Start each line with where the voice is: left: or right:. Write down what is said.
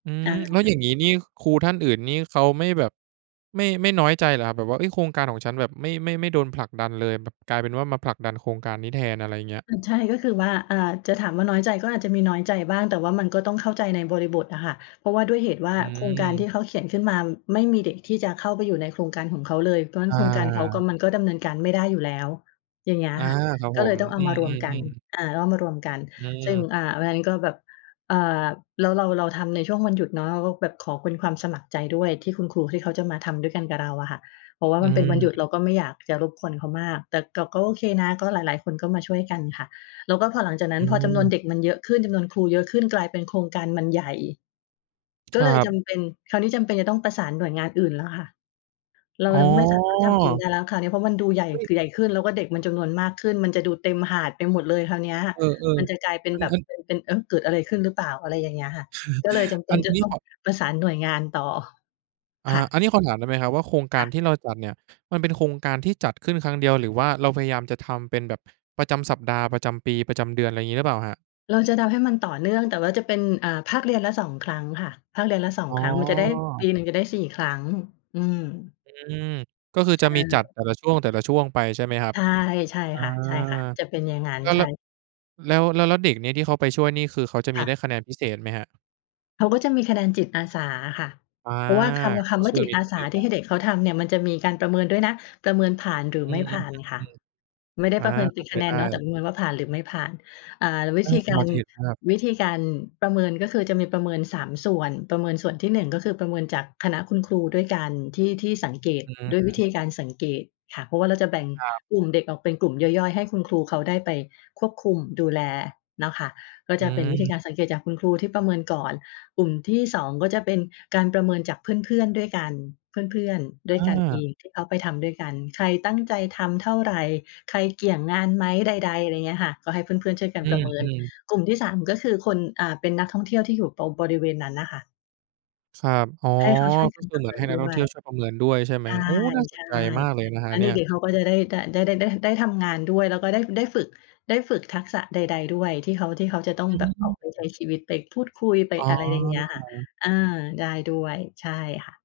right: อื
left: อ
right: ม
left: า
right: แล้วอย่างงี้นี่ครูท่านอื่นนี่เขาไม่แบบ ไม่ ไม่น้อยใจเหรอครับ? แบบว่า เฮ้ย "โครงการของฉันแบบไม่ ไม่ ไม่โดนผลักดันเลย" แบบกลายเป็นว่ามาผลักดันโครงการนี้แทน อะไรอย่างเงี้ย
left: อือ ใช่ ก็คือว่า อ่า จะถามว่าน้อยใจ ก็อาจจะมีน้อยใจบ้าง แต่ว่ามันก็ต้องเข้าใจในบริบทอะค่ะ เพราะว่าด้วยเหตุว่า
right: อื
left: โครงการ
right: อ
left: ที่เขาเขียนขึ้นมา ไม่มีเด็กที่จะเข้าไปอยู่ในโครงการของเขาเลย เพราะงั้
right: อ
left: นโครงการเขาก็
right: า
left: มันก็ดำเนินการไม่ได้อยู่แล้ว อย่างเงี้ยอ
right: อา
left: ะค่ะ
right: ครับ
left: ก
right: ผ
left: ็เลย
right: ม
left: ต้องเอา
right: อื
left: มารวม
right: อ
left: กัน
right: ๆ ๆ
left: อ่า ก็เอามารวมกัน
right: อื
left: ซึ่ง
right: ม
left: อ่า วันนั้นก็แบบ เอ่อ แล้วเรา เราทำในช่วงวันหยุดเนาะ เราก็แบบขอเป็นความสมัครใจด้วย ที่คุณครูที่เขาจะมาทำด้วยกันกับเราอะค่ะ เพราะว่า
right: อื
left: มันเป็นวันหยุ
right: ม
left: ดเราก็ไม่อยากจะรบกวนเขามาก แต่ ก ก็โอเคนะ ก็หลาย ๆ คนก็มาช่วยกันค่ะ แล้วก็พอหลังจากนั้
right: อ
left: นพอจำนวน
right: ืม
left: เด็กมันเยอะขึ้น จำนวนครูเยอะขึ้น กลายเป็นโครงการมันใหญ่ ก
right: ค
left: ็เ
right: ร
left: ล
right: ั
left: ยจ
right: บ
left: ำเป็น คราวนี้จำเป็นจะต้องประสานหน่วยงานอื่นแล้วค่ะ เรา
right: อ๋
left: จะไม่สามารถทำเองไ
right: อ
left: ด้แล้วค่ะ นี้เพราะมันดูใหญ่
right: เฮ้ย
left: ใหญ่ขึ้น แล้วก็เด็กมันจำนวนมากขึ้น มันจะดูเต็มหาดไปหมดเลยคราวเนี้ย
right: เออ
left: มันจะกลายเป็
right: ๆ
left: น
right: อั
left: แ
right: น
left: บบ
right: อัน
left: เป็น เป็น เอ๊ะ เกิดอะไรขึ้นหรือเปล่า อะไรอย่างเงี้ยค่ะ ก็เลยจำเป
right: อั
left: ็น
right: น อ
left: จ
right: ั
left: ะ
right: นนี
left: ต
right: ้
left: ้อง
right: ขอ
left: ประสานหน่วยงานต่อ
right: อ่
left: ค่
right: า
left: ะ
right: อันนี้ขอถามได้ไหมครับว่าโครงก
left: ค
right: า
left: ่
right: ร
left: ะ
right: ที่เราจัดเนี่ย มันเป็นโครงการที่จัดขึ้นครั้งเดียว หรือว่าเราพยายามจะทำเป็นแบบประจำสัปดาห์ ประจำปี ประจำเดือน อะไรอย่างงี้หรือเปล่าครับ?
left: เราจะทำให้มันต่อเนื่อง แต่จะเป็น อ่า ภาคเรียนละ 2 ครั้งค่ะ ภาคเรียนละ สอ
right: อ
left: ง
right: ๋
left: ครั้ง มันจะได้ ป
right: อ
left: ีหนึ่งจะได้ 4 ครั้ง อืม
right: อืม ก็คือ
left: ใช
right: จะมีจัด
left: ่
right: แต่ละช่วง แต่ละช่วงไป ใช่ไหมครับ?
left: ใช่ ใช่
right: อา
left: ค่ะ ใช่ค่ะ จะเป็นอย่างงั้น
right: แล้ว
left: ใช่
right: แล้ว แล้ว แล้ว แล้วเด็กนี้ที่เขาไปช่วยนี่คือเขาจะม
left: ค
right: ี
left: ่
right: ได
left: ะ
right: ้คะแนนพิเศษไหมครับ?
left: เขาก็จะมีคะแนนจิตอาสาอะค่ะ
right: อา
left: เพราะว่าคำ ค
right: ก
left: ำ
right: ็
left: ว่
right: ค
left: า
right: ือ
left: จิต
right: มี
left: อ
right: ท
left: า
right: ุน
left: ส
right: เร
left: า
right: ียน
left: ที
right: เนา
left: ่ใ
right: ะ
left: ห้เด็กเขาทำเนี่ยมันจะมีการประเมินด้วยนะ ประเมินผ่านหรื
right: อ
left: อ
right: ื
left: ไม่ผ
right: อ
left: ่านค่ะ
right: ๆ ๆ
left: ไม่ได
right: ๆ
left: ้
right: อา
left: ประเมินเ
right: เข
left: ป
right: ้
left: ็
right: า
left: น
right: ใจ
left: คะแน
right: ได
left: น
right: ้
left: เนาะ แต่ประเมินว่าผ่านหรือไม่ผ่าน อ่า ว
right: เ
left: ิ
right: ออ
left: ธีก
right: พ
left: า
right: อ
left: ร
right: จะเห็นภาพ
left: วิธีการประเมิน ก็คือจะมีประเมิน 3 ส่วน ประเมินส่วนที่ 1 ก็คือประเมินจากคณะคุณครูด้วยกัน ที่ ที่สังเกต
right: อื
left: ด้วยวิ
right: ม
left: ธีการสังเกตค่ะ เพราะว่าเราจะแบ่ง
right: ครับ
left: กลุ่มเด็กออกเป็นกลุ่มย่อย ๆ ให้คุณครูเขาได้ไปควบคุมดูแลเนาะ ค่ะ ก็
right: อื
left: จะเป็นวิธี
right: ม
left: การสังเกตุจากคุณครูที่ประเมินก่อน กลุ่มที่ 2 ก็จะเป็นการประเมินจากเพื่อน ๆ ด้วยกัน เพื่อน ๆ ด้วยกันเอ
right: อา
left: งที่เขาไปทำด้วยกัน ใครตั้งใจทำเท่าไร ใครเกี่ยงงานไหม ใด ๆ อะไรอย่างเงี้ยค่ะ ก็ให้เพื่อน ๆ ช่วยกัน
right: อื
left: ประเมิน
right: ม ๆ
left: กลุ่มที่ 3 ก็คือคน อ่า เป็นนักท่องเที่ยวที่ตรงอยู่บริเวณนั้นน่ะค่ะ
right: ครับ อ๋อ
left: ให้เขาช่วย
right: ก
left: ท
right: ็คื
left: ำป
right: อ
left: ร
right: เ
left: ะ
right: หม
left: เ
right: ือ
left: ม
right: น
left: ิ
right: ให
left: น
right: ้นั
left: ด
right: กท
left: ้
right: ่อง
left: ว
right: เที่
left: ย
right: ยวช่วยประเมินด้วย ใช่ไหม?
left: ใช่
right: โอ้ น่าส
left: ใช
right: น
left: ่
right: ใจมากเลยนะคร
left: แ
right: ั
left: ล
right: บ
left: ้ว
right: เ
left: เ
right: น
left: ด
right: ี่ย
left: ็ก ๆ เขาก็จะได้ ด ได้ ได้ ได้ ได้ทำงานด้วย แล้วก็ได้ ได้ฝึก ได้ฝึกทักษะใด ๆ ด้วยที่เขา ที่เขาจะต้อง
right: อื
left: แบบออกไปใช
right: อ
left: ้ชีวิต ไปพูดคุย ไป
right: อ๋
left: อะไรอย่างเงี้ยค่ะ
right: อ
left: อา ได้ด้วย ใช่ค่ะ